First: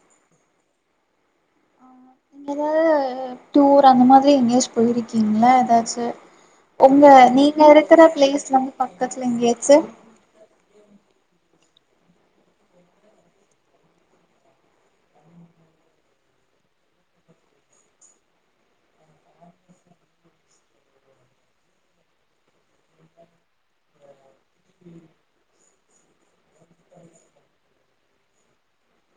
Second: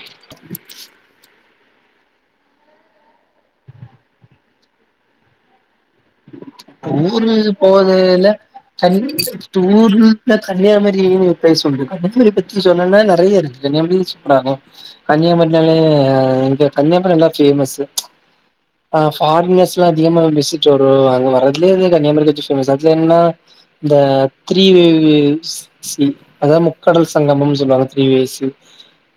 [inaudible] ஹ நீங்க ஏதாவது டூர் அந்த மாதிரி எங்கேயாச்சும் போயிருக்கீங்களா ஏதாச்சும் ஊர் போதுல வந்து பக்கத்துல எங்கேயாச்சு டூர்ல கன்னியாமரினு பிளேஸ் உண்டு கன்னிய பத்தி சொன்னன்னா நெறையருக்கு கன்னியாகுரி சூப்பர் ஆகும் கன்னியாகுமரினாலே இங்க கன்னியாகுரி நல்லா பேமஸ்ஹபாரினர்ஸ் லாம் அதிகமா விசிட் வரும் அங்க வர்து [unintelligible] த்ரீ வேவ்ஸ் சி அதான் முக்கடல் சங்கமம்னு சொல்லுவாங்க த்ரீ வேவ்ஸ்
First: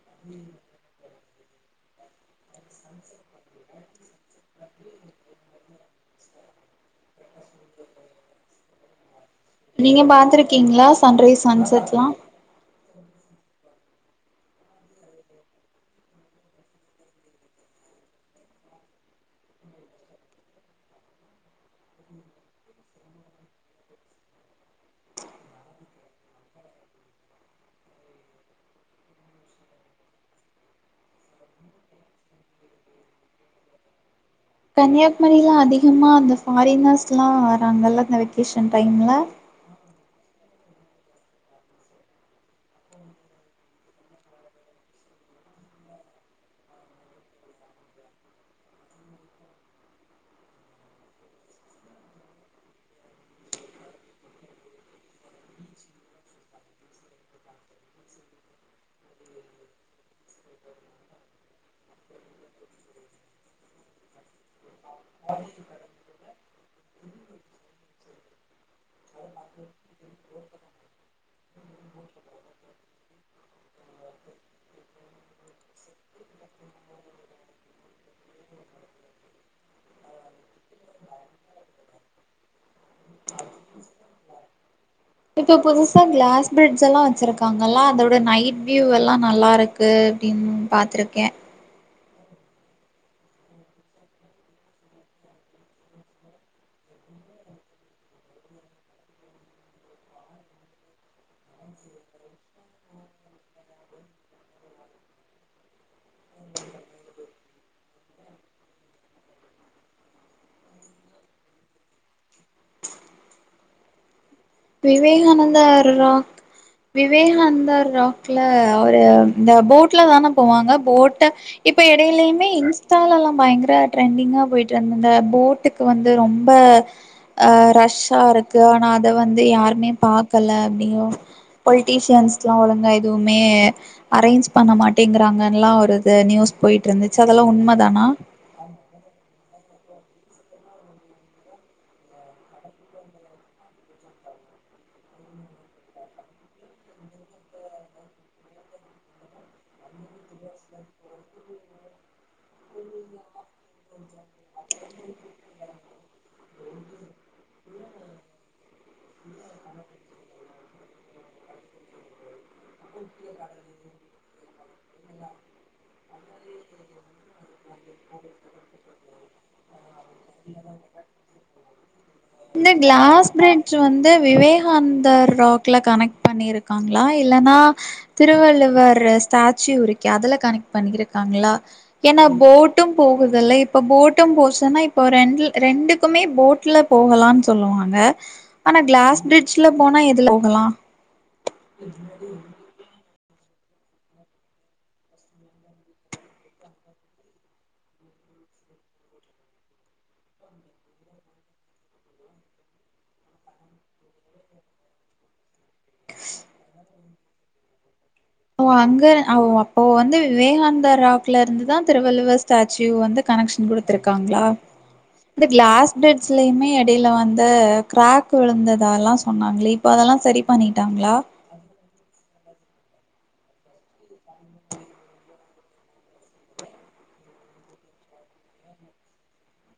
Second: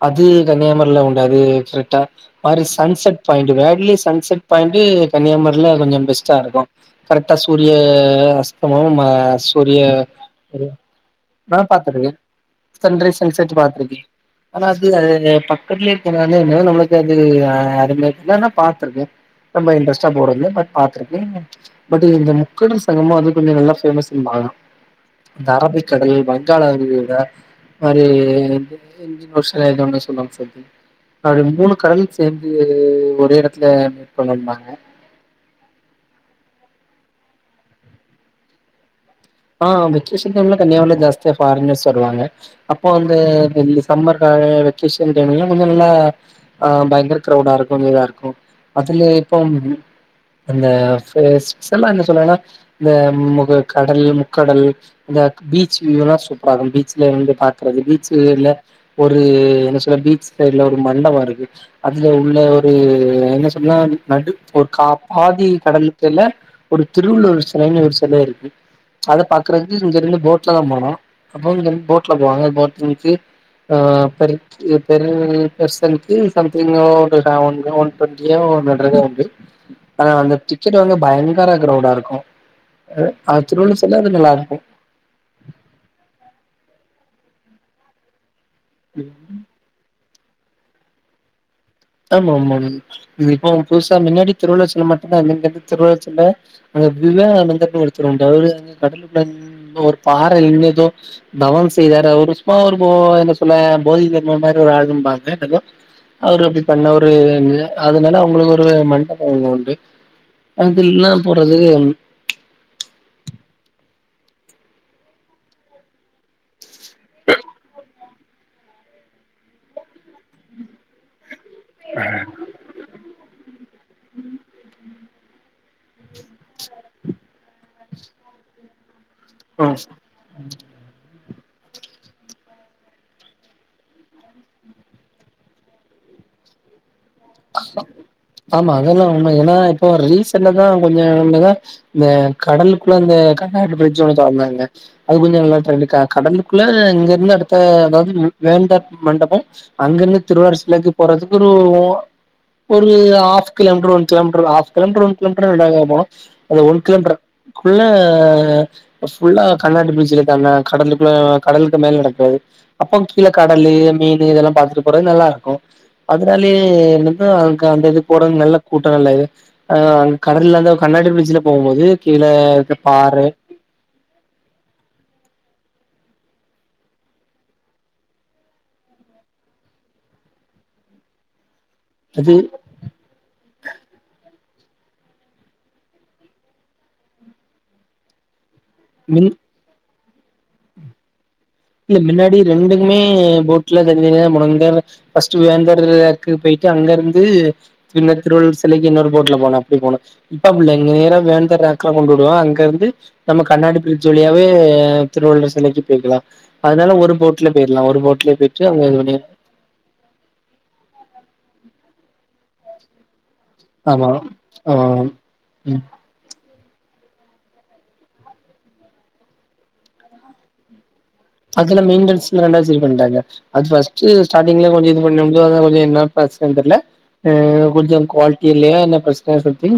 அது கன்னியாகுமர்ல உண்டாது கரெக்டா மாரி சன்செட் பாயிண்ட் வேடில சன்செட் பாயிண்ட் கன்னியாகுமர்ல கொஞ்சம் பெஸ்ட்டா ருக்கும் கரெக்டா சூரிய அஸ்தமம் சூரிய நீங்க பாத்துருக்கீங்களா சன்ரைஸ் நா பாத்துருக்கே சன்செட்லாம் சன்ரைஸ் சன்சட் பாத்துருக்கேன் ஆனா அது அது பக்கத்துலய இருக்கன என்ன நம்மளுக்கு அது அது ஆனா பாத்திருக்கேன் ரொம்ப இன்ட்ரெஸ்ட்டா போடுல்ல பட் பாத்துருக்கேன் பட் இந்த முக்கடல் சங்கமம் அது கொஞ்சம் நல்லா பேஃமஸ் ம்பாங்க இந்த அரபிக் கடல் வங்காளாவிரிகுடா விட மாதிரி இந்திய ஒருஷ எது ஒ சொல்லுவாங்க சொல்லி மூணு கடல் சேர்ந்து ஒரே இடத்துல கன்னியாகுமரிலாம் அதிகமா அந்த பாரினஸ் லாம் வராங்கல்ல இந்த வெக்கேஷன் டைம்ல ஆஹ் வெகேஷன் டைம் கன்னியாகர் ஜாஸ்தியா பாரினர்ஸ் வருவாங்க அப்போ அந்த சம்மர் வெகேஷன் டைம்லாம் கொஞ்சம் நல்லா ஆஹ் பயங்கர க்ரௌடா இருக்கும் இதா இருக்கும் அதுல இப்போ என்ன சொல்லன்னா இந்த முக்கடல் கடல் இந்த பீச் வியூல்லாம் சூப்பர் ஆகும் பீச்ல வந்து பாக்குறது பீச்சல ஒரு என்ன சொல் பீச்ல இ உள்ள ஒரு மண்டபம் இருக்கு அதுல உள்ள ஒரு என்ன சொன்னா நடு ஒரு கா பாதி கடலுக்குல்ல ஒரு திருவள்ளூர் சிலைன்னு ஒரு சில இருக்கு அதை பாகறது இங்க இருந்து போட்ல தான் போனோம் அப்போ இங்கந்து போட்ல போவாங்க போட்க்கு [unintelligible] அந்த டிக்கெ் வாங்க பயங்கர கிரவுடா இருக்கும்திருவள்ள ல்லது நல்லா இருக்கும் இப்ப புதுசா கிளாஸ் பிரிட்ஜ ல்லாம் வச்சிருக்காங்கல்ல அதோட நைட் வியூ எல்லாம் நல்லாருக்கு அப்படின்னு பாத்துருக்கேன் ஆமா ஆமா ஆ இப்போ புதுசா முன்னாடி திருவள்ளுவர் செலமட்டும்தான் அந்து திருவள்ளாச்சல அங்க விவேகானந்தர்னு ஒருத்தர் அவரு கடலு ஒரு பாறை இனதோ தவம் செய்தாரு அவர் சும்மா ஒரு என்ன சொல்ல போதிதர்மர் மாதிரி ஒரு ஆழும்பாங்க அவரு அப்படி பண்ண ஒரு அதனால அவங்களுக்கு ஒரு மண்டபம்ங்க உண்டு அதுல்லாம் போறது விவேகானந்தரா விவேகாந்தர் ரா ல ஒரு இந்த போட்ல தானே போவாங்க போட்ட இப்போ இடையிலயுமே இன்ஸ்டால எல்லாம் பயங்கர ட்ரெண்டிங்காக போய்டிட்டு இருந்த இந்த பூட்டுக்கு வந்து ரொம்பஹ ரஷ்ஷா இருக்கு ஆனா அத வந்து வந்து ம் யாருமே பாக்கல அப்படியோ பொலிட்டிஷியன்ஸ் எல்லாம் ஒழுங்கா எதுவுமே அரேஞ்ச் பண்ண மாட்டேங்குறாங்கல்லாம் ஒரு நியூஸ் போயிட்டு இருந்து ஆமா அதெல்லாம் உண்மை ஏன்னா இப்போ ரீசண்டாக தான் கொஞ்சம் நல்லதான் இந்த கடலுக்குள்ள இந்த கண்ணாடி பிரட்ஜ் ஒன்று தொடர்ந்தாங்க அது கொஞ்சம் நல்லா டரெண்டுக்கா கடலுக்குள்ள இங்க இருந்து அடுத்த அதாவது வேந்தா மண்டபம் அங்க இருந்து திருவாரூர் சிலைக்கு போறதுக்கு ஒரு ஒரு ஹாஃப் கிலோமீட்டர் ஒ கிலோமீட்டர் கிலோமீட்டர் ஒ கிலோமீட்டர் போனும் அது ஒ புல்லா கண்ணாடி பீச்சுல கடலுக்குள்ள கடலுக்கு மேல நடக்காது அப்போ கீழே கடலு மீன் இதெல்லாம் பார்த்துட்டு போறது நல்லா இருக்கும் அதனாலயே அதுக்கு அந்த இது போறது நல்ல கூட்டம் நல்லா இதுஹ அங்க கடல இருந்து கண்ணாடி பிரிட்ஜ்ல போகும் போது இந்த கிளாஸ் பிரட்ஜ் வந்து விவேகானந்தர் ராக் கனெக்ட் பண்ணியிருக்காங்களா இல்லைன்னா திருவள்ளுவர் ஸ்டாச்சு உரிக்கு அதுல கனெக்ட் பண்ணிருக்காங்களா ஏன்னா அது போட்டும் போகுதல்ல இப்ப போட்டும் போ இப்போ ரெண்டு ரெண்டுக்குமே போட்ல போகலான்னு சொல்லுவாங்க ஆனா கிளாஸ் மின் பிரிட்ஜ்ல போனா இல போகலாம் இல்ல முன்னாடி ரெண்டுமே போட்ல தனிதனியா முன்னாடி வேந்தர்க்குக்கு போயிட்டு அங்க இருந்துன் திருவள்ளுவர் சிலைக்கு இன்னொரு போட்ல போன அ போன இப்ப நேரம் வேந்தலாம் கொண்டு விடுவ அங்க இருந்து நம்ம கண்ணாடி பிரிட்ஜ் வழியாவே திருவள்ளுவர் சிலைக்கு போய்க்கலா ஒரு போட்ல போயிடலாம் ஒரு போட் அங்க அப்போ வந்து விவேகானந்தர் ராக்ல இருந்து தான் திருவள்ளுவர் ஸ்டாச்சூ வந்து கனெக்ஷன் ஆமா கொடுத்துருக்காங்களா ஆ இந்த ம் கிளாஸ் பட்ஸ்லயுமே இடையில வந்து கிரக் விழுந்ததல்லாம் சொன்னாங்களே இப்ப அதெல்லாம் சரி பண்ணிட்டாங்களா அதெல்லாம் மெயின்டண்ஸ் பஸ்ட் ஸ்டாரிங்கள கொஞ்ச இதுபண்ணி கொஞ்சம் என்ன பிரச்சனை தெரியலஹ கொஞ்சம் குவாலிட்டி இல்ல என்ன பிரச்சனை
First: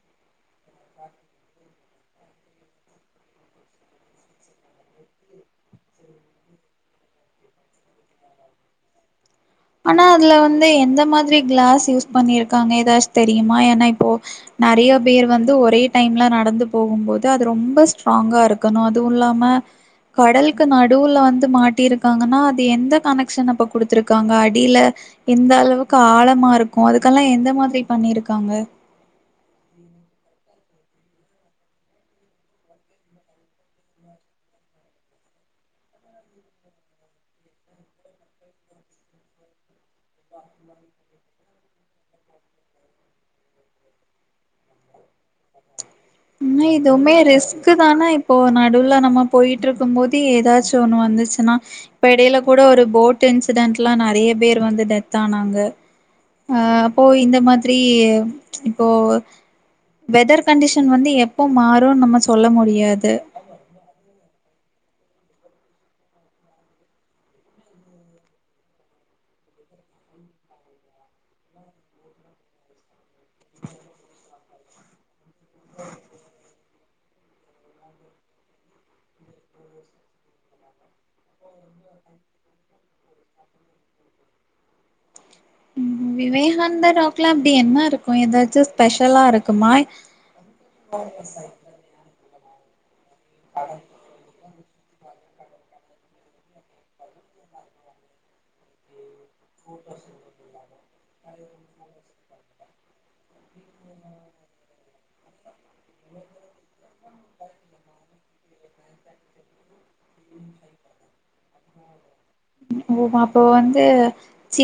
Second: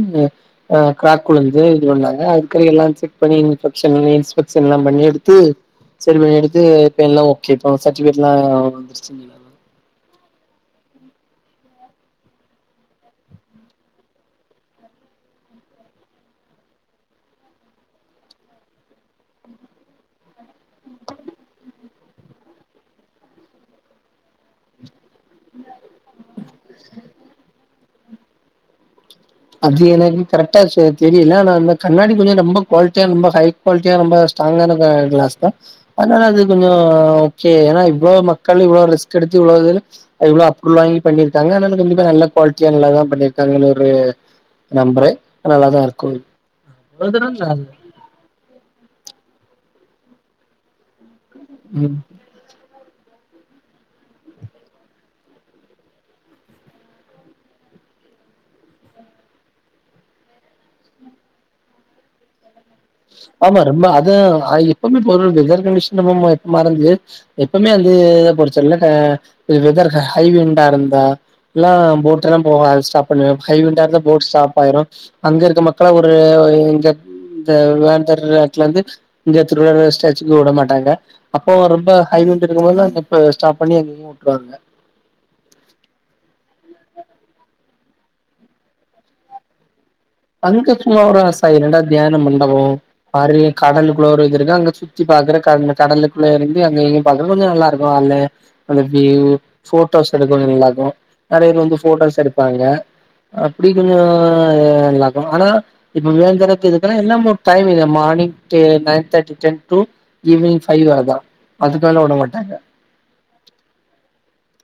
ஹ் கிராக் விழுந்து இது பண்ணாங்க அதுக்க எல்லாம் செக் பண்ணி இன்பஷ இன்ஸ்பெக்க்ஷன் எல்லாம் பண்ணி எடுத்து சரி பண்ணி எடுத்து இப்ப எல்லாம் ஓகே இ சரிபிகேட்லாம் வந்துச்சு ஆனா அதுல வந்து எந்த மாதிரி கிளாஸ் யூஸ் பண்ணிருக்காங்க ஏதாச்சும் தெரியுமா ஏன்னா இப்போ நிறைய பேர் வந்து ஒரே டைம்ல நடந்து போகும் போது அது ரொம்ப ஸ்ட்ராங்கா இருக்கணும் அதுவும் இல்லாம கடலுக்கு நடுவுல வந்து மாட்டிருக்காங்கன்னா அது எந்த கனெக்ஷன் அப்ப குடுத்துருக்காங்க இல்ல எந்த அளவுக்கு காலமா இருக்கும் அதுக்கெல்லாம் எந்த மாதிரி பண்ணியிருக்காங்க அது ஏனாது கரெ்ட் தெரியல நான் அந்த கண்ணாடி கொஞ்சம் ரொம்ப குவாலிட்டியா ரொம்ப ஹை குவாலிட்டியா ரொம்ப ஸ்ட்ராங்கான கிளாஸ் தான் அதனால அது கொஞ்சம் ஓகே ஏன்னா இவ்வளோ மக்கள் இவ்வளோ ரிஸ்க் எடுத்து இவ்ளவு இவ்ளோ அப்படிள்ளாங்கி பண்ணிருக்கு கங்கனாலும் கண்டிப்பா நல்ல குவாலிட்டியா நல்லா தான் பண்ணிருக்காங்க ஒரு நம்புறேன் நல்லாதான் இருக் ங்க இதுவுமே ரிஸ்க் தானே இப்போ நடுவுல நம்ம போயிட்டு இருக் கும் போது ஏதாச்சும் ஒன்னு வந்துச்சு னா ம். இப்ப இடயில கூட ஒரு போட் டு இன்சிடென்ட் எல்லாம் நெறைய பேர் வந்து டெத் ஆனாங்க அப்போ இந்த மாதிரி இப்போ வெதர் கண்டிஷன் வந்து எப்போ மாறும் நம்ம சொல்ல முடி ஆமா ரொம்ப அதான் ஆயி எப்போமே வெதர் கண்டஷன் மறந்து எப்பவுமே [unintelligible] வந்து வச்ச ஹண்டா இருந்தா எல்லாம் போட் எல்லாம் போகா [unintelligible] ஹைவிண்டா இருந்தா போர் ஸ்டாப் ஆயிரும் அங்க இருக்க மக்கள ஒரு எங்க இந்த வேந்தர் வந்து இங்க திருடர் ஸ்டச்சுக்கு விட மாட்டாங்க இப்ப ரொம்ப ஹைவண்ட் இருக்கும் போதுதான் இப்ப ஸ்டாப் பண்ணி அங்க இங்கயும் விட்டுருவாங்க அந்த ராக் எலாம் அப்டி என்ன இருக்கும் ஏதாச்சும் ஸ்பெஷலா இருக்குமா அங்க சும்மா ஒரு சாய் என்னடா தியானம் பண் ஓ பாரிலி கடலு குலோரேஜ் தான் இருக்கு அங்க சுத்தி பாக்குற கட கடலுக்குள்ள இருந்து அங்க இங்கயும் பாக்குற கொஞ்சம் நல்லா இருக்கும் அல அலைக்கு போட்டோஸ் எடுக்கும் நல்லாக்கும் நெறய வந்து போட்டோஸ் எடுப்பாங்க அப்டி கொஞ்சம் ஆனா இப்பவே இந்தளவு இருக்குன்னா இன்னமும் டைம் இல்ல மார்னிங்கே nine thirty ten two evening five வேதான் அதுக்கல விட மாட்டாங்க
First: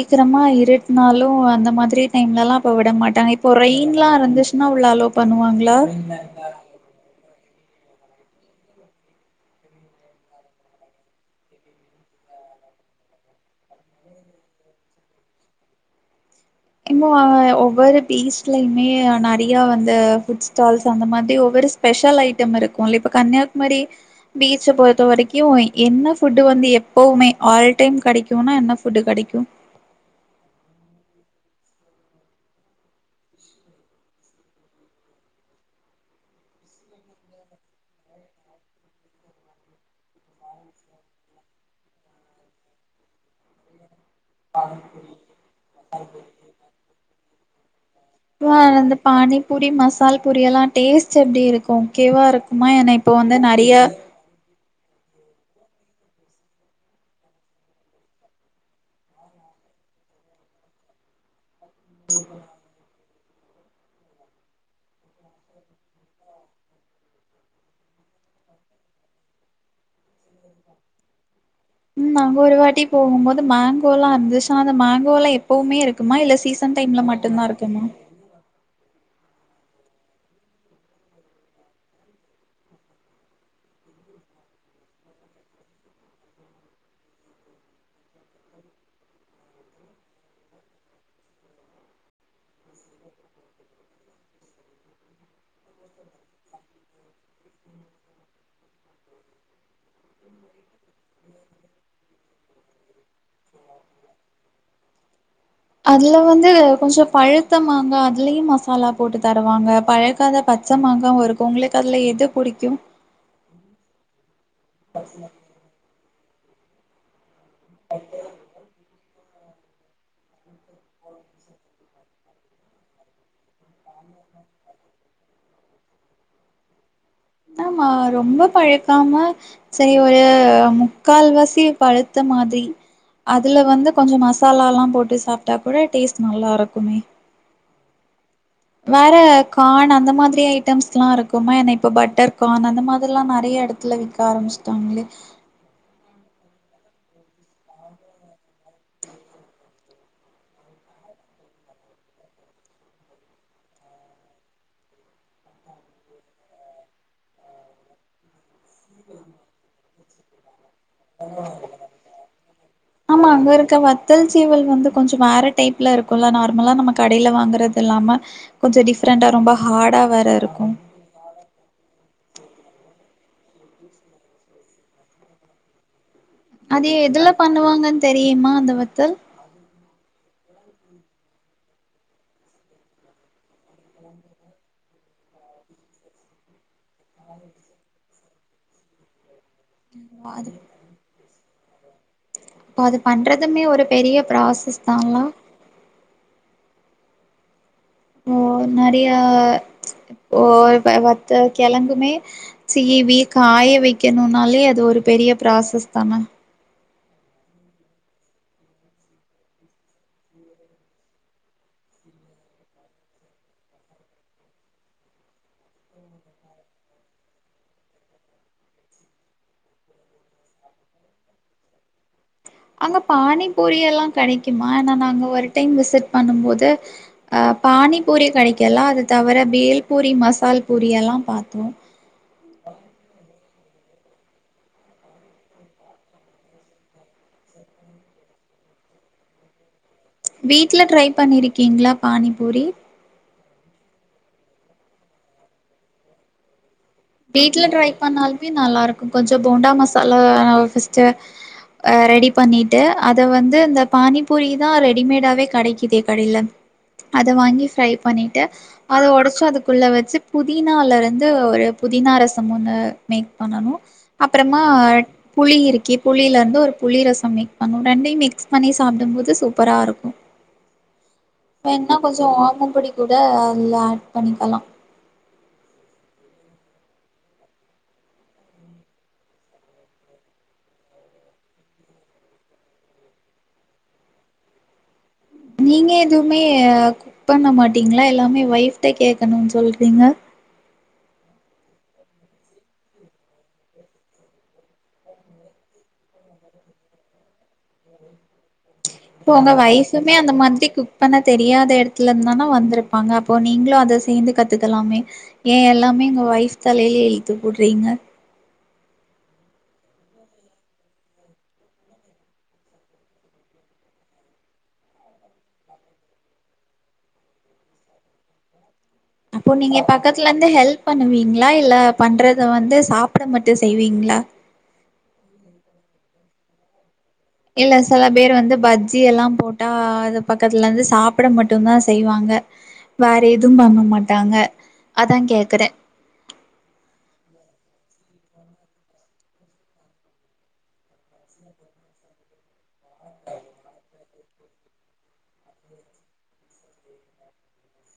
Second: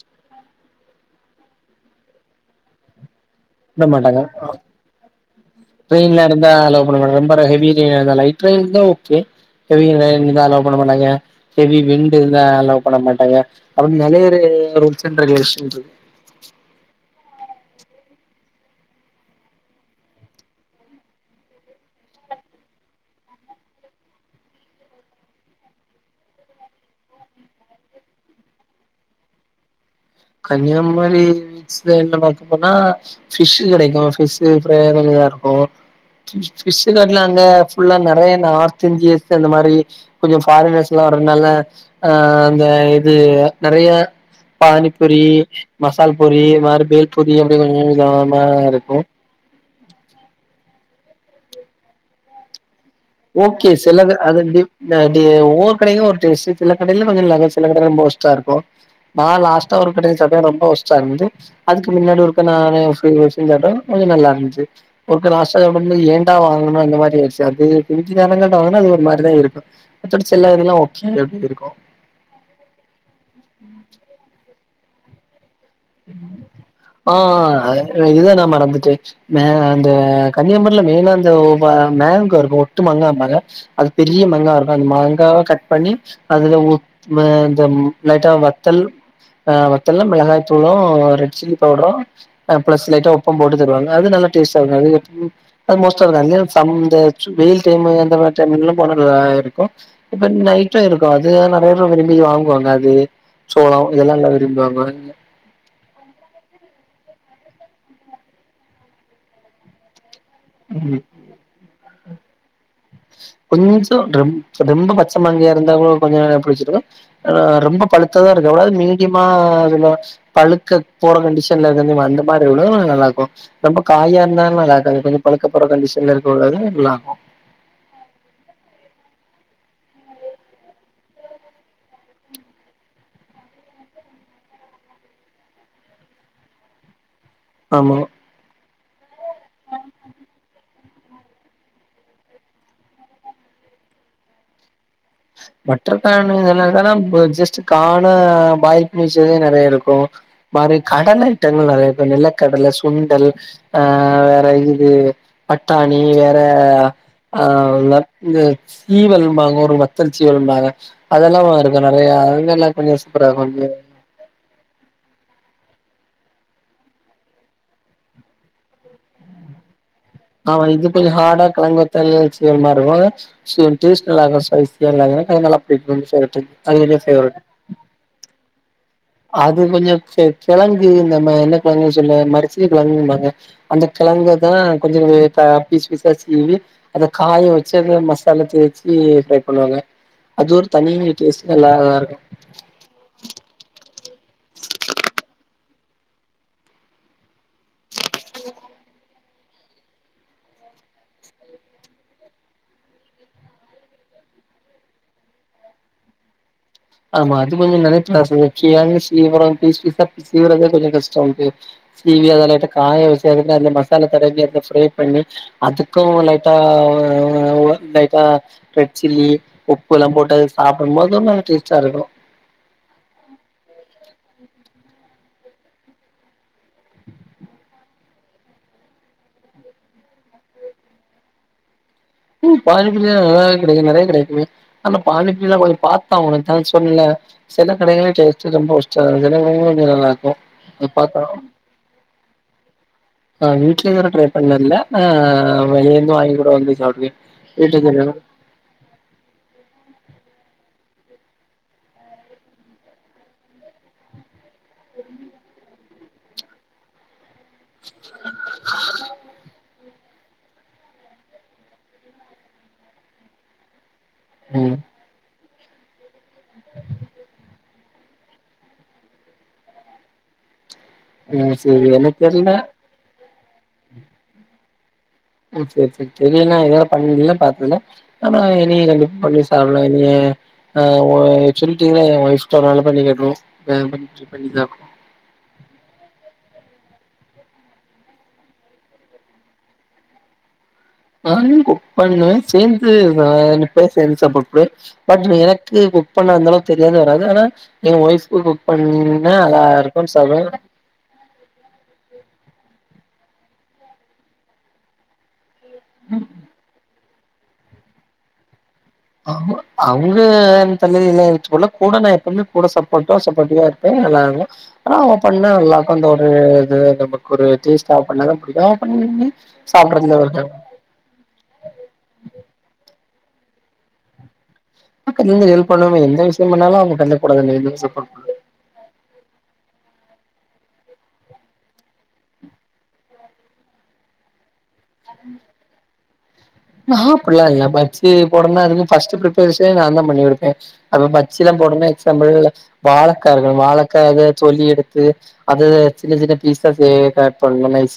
க்கிரமா இருட்டு நாளும் அந்த மாதிரி டைம்ல எல்லாம் இப்ப விட மாட்டாங்க விட ரெயின்லாம் மாட்டாங்க இருந்துச்சுன்னா உள்ள அலோ பண்ணுவாங்களா ட்ரெயின்ல இருந்தா அலோ பண்ண [unintelligible] லைட் ரெயினா ஓகே பெரிய ரெயின் அலோ பண்ணமாட்டாங்க ஹெவி விண்டு இருந்தா அலோ பண்ணமாட்டாங்க அதுவும் நைய ரூல்ஸ் அண்டு ரெகுலேசன்ஸ் இருக்கும் இல்ல ஒவ்வொரு பீச்லயுமே நெறய வந்து ஃபுட் ஸ்டால்ஸ் அந்த மாரி ஒவ்வொரு ஸ்பெஷல் ஐட்டம் இருக்கும் இல்ல இப்ப கன்னியாகுமரி பீச்ச பொறுத்த வரைக்கும் என்ன ஃபுட் வந்து எப்பவுமே ஆல் டைம் கெடைக்கும்னா என்ன ஃபுட்டு கெடைக்கும் கன்னியாகுமாரி என்ன பாக்க போனா ஃபிஸ்ஷு கெடைக்கும் ஃஸ்பிஷு தான் இருக்கும் ஃபிஸ்ஷு காட்டல அங்க புல்லா நெறய நார்த் இந்தியஸ் அந்த மாரி கொஞ்சம் ஃபாரினர்ஸ் எல்லாம் வர்றதுனால ஆஹ அந்த இது நெறய ஆஹ பூரி மசால் பூரி இந்த மாரி பேல் பூரி நீ எப்டி [unintelligible] ஆஹ வந்து பானி பூரி மா மசால் பூரிய எல்லாம் டேஸ்ட் எப்டி இருக்கும் கேவா இருக்குமா என ஓகே சில அது டி ஒவ்வொரு கடயும் ஒரு டேஸ் சில கடயில கொஞ்சம் ல சில கடயில ரொம்ப ஒஷ்டா இருக்கும் நான் லாஸ்ட்டா ஒரு கட ரொம்ப ஒஸ்டா இருந்தது அதுக்கு முன்னாடி இருக்க நான [unintelligible] கொஞ்சம் நல்லா இருந்துச்சு ஒரு [unintelligible] ஏண்டா வாங்கனும் அந்த மாரி ஆயிடுச்சு அது இங்கிதான் கெட்ட வாங்கன அது ஒரு மாதிரி தான் இருக்கும் மத்தபடி செல்லாத எல்லாம் ஒக்கே அப்படின்னு இருக்கோம் ம் நாங்க ஒரு வாட்டி போகும்போது மேங்கோல்லாம் அந்துச் அந்த மேங்கோல எத் ஆஹ் இருக்குமா இது தான் நான் மறந்து டச் மேல அந்த கன்னியம்மன்ல மேல அந்த மேங்கோ இருக்கும் ஒட்டு மாங்கா என்பாங்க அது பெரிய மங்காய் இருக்கும் அந்த மாங்காவ கட் பண்ணி அதுல லைட்டா வத்தல் அஹ் வத்தலல்லாம் மிளகாய சோளம் ரெட் சில்லி பவுடரும் பிளஸ் லைட்டா உப்பும் போட்டு தருவாங்க அது நல்லா டேஸ்ட்டா இருக்கும் அஅ மோஸ்டா நிறைய சம்த வெயில் டைம் அந்த மாரி டைம் போன நல்லா இருக்கும் இப்ப நைட்டும் இருக்கும் அது [unintelligible] நிறைய விரும்பி வாங்குவாங்க அது சோளம் இதெல்லாம் நல்லா விரும்புவாங்க அதுல வந்து கொஞ்சம் பழு த்தமாங்க அதுலையும் மசாலா போட்டு தருவாங்க பழ பச்சை ம் மாங்கா இருக்குங்களே கடல எது பிடிக்கும் கொஞ்சம் ரம் ரொம்ப பச்சை மாங்காயி இருந்தா கூடோ கொஞ்சநேரம் புடிச்சுடுங்க ரொம்ப பழுத்தத தான் இருக்கு எவ்ளவு மீ முக்கியமா இருல பழுக்க போற கண்டிஷன்ல இருக்க அந்த மாரி எவ்ளோ நல்லா இருக்கும் ரொம்ப காயா இருந்தாலும் நல்லா இருக்காது கொஞ்சம் பழுக்க போற கண்டிஷன்ல இருக்க உள்ளதே நல்லா இருக்கோம் இன்னமா ரொம்ப பழுக்காம சரி ஒரு முக்கால் வாசி பழுத்த மாதிரி அதுல வந்து கொஞ்சம் மசாலாலாம் போட்டு சாப்பிட்டா கூட டேஸ்ட் நல்லா இருக்குமே ஆமா வேற கார்ன் அந்த மாதிரி ஐட்டம்ஸ் எல்லாம் இருக்குமா என்ன்ன இப்ப பட்டர் கார்ன் அந்த மாதிரி எல்லாம் நிறைய இடத்துல விக்க ஆரம்பிச்சுட்டாங்களே பட்டர்கான் நல்லா தானே ஜஸ்ட்டு கான் பைக்மிஷன் நிறைய இருக்கும் மாதிரி கடல ஐட்டங்கள் நிறைய இருக்கும் நிலக்கடலை சுண்டல் அஹ் வேற இது பட்டாணி வேற ஆஹ் இது சீவல் மாங்கா ஒரு ரூபா திருச்சி வரும்பாக அதெல்லாம் வா இருக்க நிறைய அங்க எல்லாம் கொஞ்ச சூப்பரா இருக்கும் கொஞ்சம் வேர டைப்ல இருக்கும்ல்ல நார்மலா நம்ம கடையில் வாங்கறது இல்லாம கொஞ்சம் டிஃப்ரெண்டா ரொம்ப ஹார்டா வேற ஆமா இருக்கு இது கொஞ்சம் ஹாடா [unintelligible] [unintelligible] சோ டேஸ்ட் நல்லா இருக்கும் ஸ்பைசியா நல்லா ப்ரிப்ரின்ஸ் இருக்கு [unintelligible] அது எதுல பண்ணுவாங்கன்னு தெரியுமா அந்த வத் அது கொஞ்சம் சே கிழங்கு இந்த என்ன கிழங்கு சொல்ல மரிசில் கிழங்கு என்பாங்க கிழங்கு தான் கொஞ்சம் ப பீஸ் பீஸ்சா சீவி அது காய வச்சு அது மஸ் தல தேச்சி டெட் பண்ணுவாங்க அது ஒரு தனி [unintelligible] எல்லாரும் நல்லா இருக்கோம் இப்ப அது பண்றதுமே ஒரு பெரியப் பிரசாஸ்தான்ல ஓ நிறைய வத்த கிழங்குமே சி வ கா காய வைக்கணும்னாலே அது ஒரு பெரிய ப்ராசஸ் தானே ஆமா [unintelligible] அது கொஞ்சம் நினைச சீவிரம் பீஸ் பீா சீவரதே கொஞ்சம் கஷ்டம்க்கு சீவி அதை லைட்டா காய வச்சந்த மசாலா தடவிி அத ஃப்ரை பண்ணி அதுக்கும் ட்டா லைட்டா ரெட் சில்லி உப்பு எல்லாம் போட்டது சாப்பிடும் போது சரிப்ப [unintelligible] அங்க பானி பூரிய எல்லாம் கிடக்கு ஏன்னா நாங்க ஒரு டைம் விசிட் பண்ணும் போது அஹ பானிபூரி கிடைக்கல அது தவிர வேல் பூரி மசால் பூரி எல்லாம் பா்த்தோம் உ பானிப்புரியாம் நல்லாவே கிடைக்கும் நிறைய கிடைம ஆனா பானிப்புரிய எல்லாம் கொஞ்சம் பார்த்தா உ சொன்ன சில கடைகளேடேஸ்ட்டு ரொம்ப ஒஸ்ட ரொம்ப ஒஸ்ட சில கடையில வீட்ல ட்ரை பண்ணிருக்கீங்களா பாணி புரி ஆஹ வீடல ட்ரை பண்ண இல ஆஹ வெளையந்து வாங்கி கூட வந்து சாப்டுவே வீட்ல ட்ரை வீட்டுக்கு பண்ணாலமோ நல்லா இருக்கும் கொஞ்சம் போண்டா மசாலா பஸ்ட் ரெடி பண்ணிட்டு அதை வந்து இந்த பானி புரிதான் ரெடிமேடாவே கிடைக்குிது படிலம் அதை வாங்கி ஃப்ரை பண்ணிட்டு அதை உடைச்சு அதுக்குள்ளே வச் புதினால இருந்து ஒரு புதினா ரசம் ஒன்னு மேக் பண்ணணும் அப்புறமா ம் புழி இருக்கி புளியிலருந்து ஒரு புளி ரசம்மி ங்க ரெண்டடையும் மிக்ஸ் பண்ணி சாப்பிடும்பது சூப்பரா இருக்கும் உஹம் சரி என்னதோர்ழ த ஆட் பண்ணிக்கலாம் சோரி சோ [unintelligible] ரி தெரிய நா இதாலும் பண்ணன்ன பத்துதல ஆனா இன கண்டிப்பா பண்ணி சாப்பலாம் நீன ஆஹ் சொல்லிட்டீங்க என் ஒய ஒருனால பண்ணி கட்டுற பண்ணி தான் இருோம் நீங்க எதுவுமே குக் பண்ண மாட்டீங்களா எல்லாமே ஒயஃப்ட கேட்கணும்னு சொல்றீங்க ஆ குக் பண்ணுவன் சேர்ந்து பேய் சேர்ந்து சாப்படு பட் எனக்கு குக் பண்ண இருந்தாலும் தெரியாத வராது ஆனா என் ஒய்ஃ இப்ப உங்க வயசுமே அந்த மாதிரி குக் பண்ண தெரியாத இடத்துல இருந்தானே வந்திருப்பே ப்பங்க அப்போ நீங்களும் அதை சேர்ந்து கத்துக்கலாமே ஏன் எல்லாமே எங்கள் ஒயஃப் தலையில எழு போடுறீங்க அவங்க தள்ளில போல கூட நான் எப்புமே கூட சப்போட்ட சப்போர்டிவா இருப்பேன் நல்லா இரு ஆனா அவன் பண்ணா நல்லாருக்கும் அ ஒரு இது நமக்கு ஒரு டேஸ பண்ணாதான் பிடிக்கும் அப்போ நீங்க பக்கத்துல இருந்து ஹெல்ப் பண்ணுவீங்களா இல்ல பண்றத வந்து சா சப்புட மட்டும் செய்வீங்களா தி ஹெல் பண்ணுவே எந்த விஷயம் பண்ணாலும் அவங்க க இல்ல சில பேர் வந்து பஜ்ஜி எல்லாம் போட்டா பக்கத்துல இருந்து சாப்பிட மட்டும்தான் செய்வாங்க வேற எதுவும் பங மாட்டாங்க அதான் கே்கறேன் நா அப்படில்லாம் இல்ல பாச்சி போடனா அதுக்கு பஸ்டு பிப்ரேசன்னே நான் தான் பண்ணி கொடுப்பேன் அப்ப எல்லாம் போடன எக்சாம்பிள் வாழைக்கா வாழைக்க அதை சொல்லி எடுத்து அதா சின்ன சின்ன பீஸா காட் பண்ணும்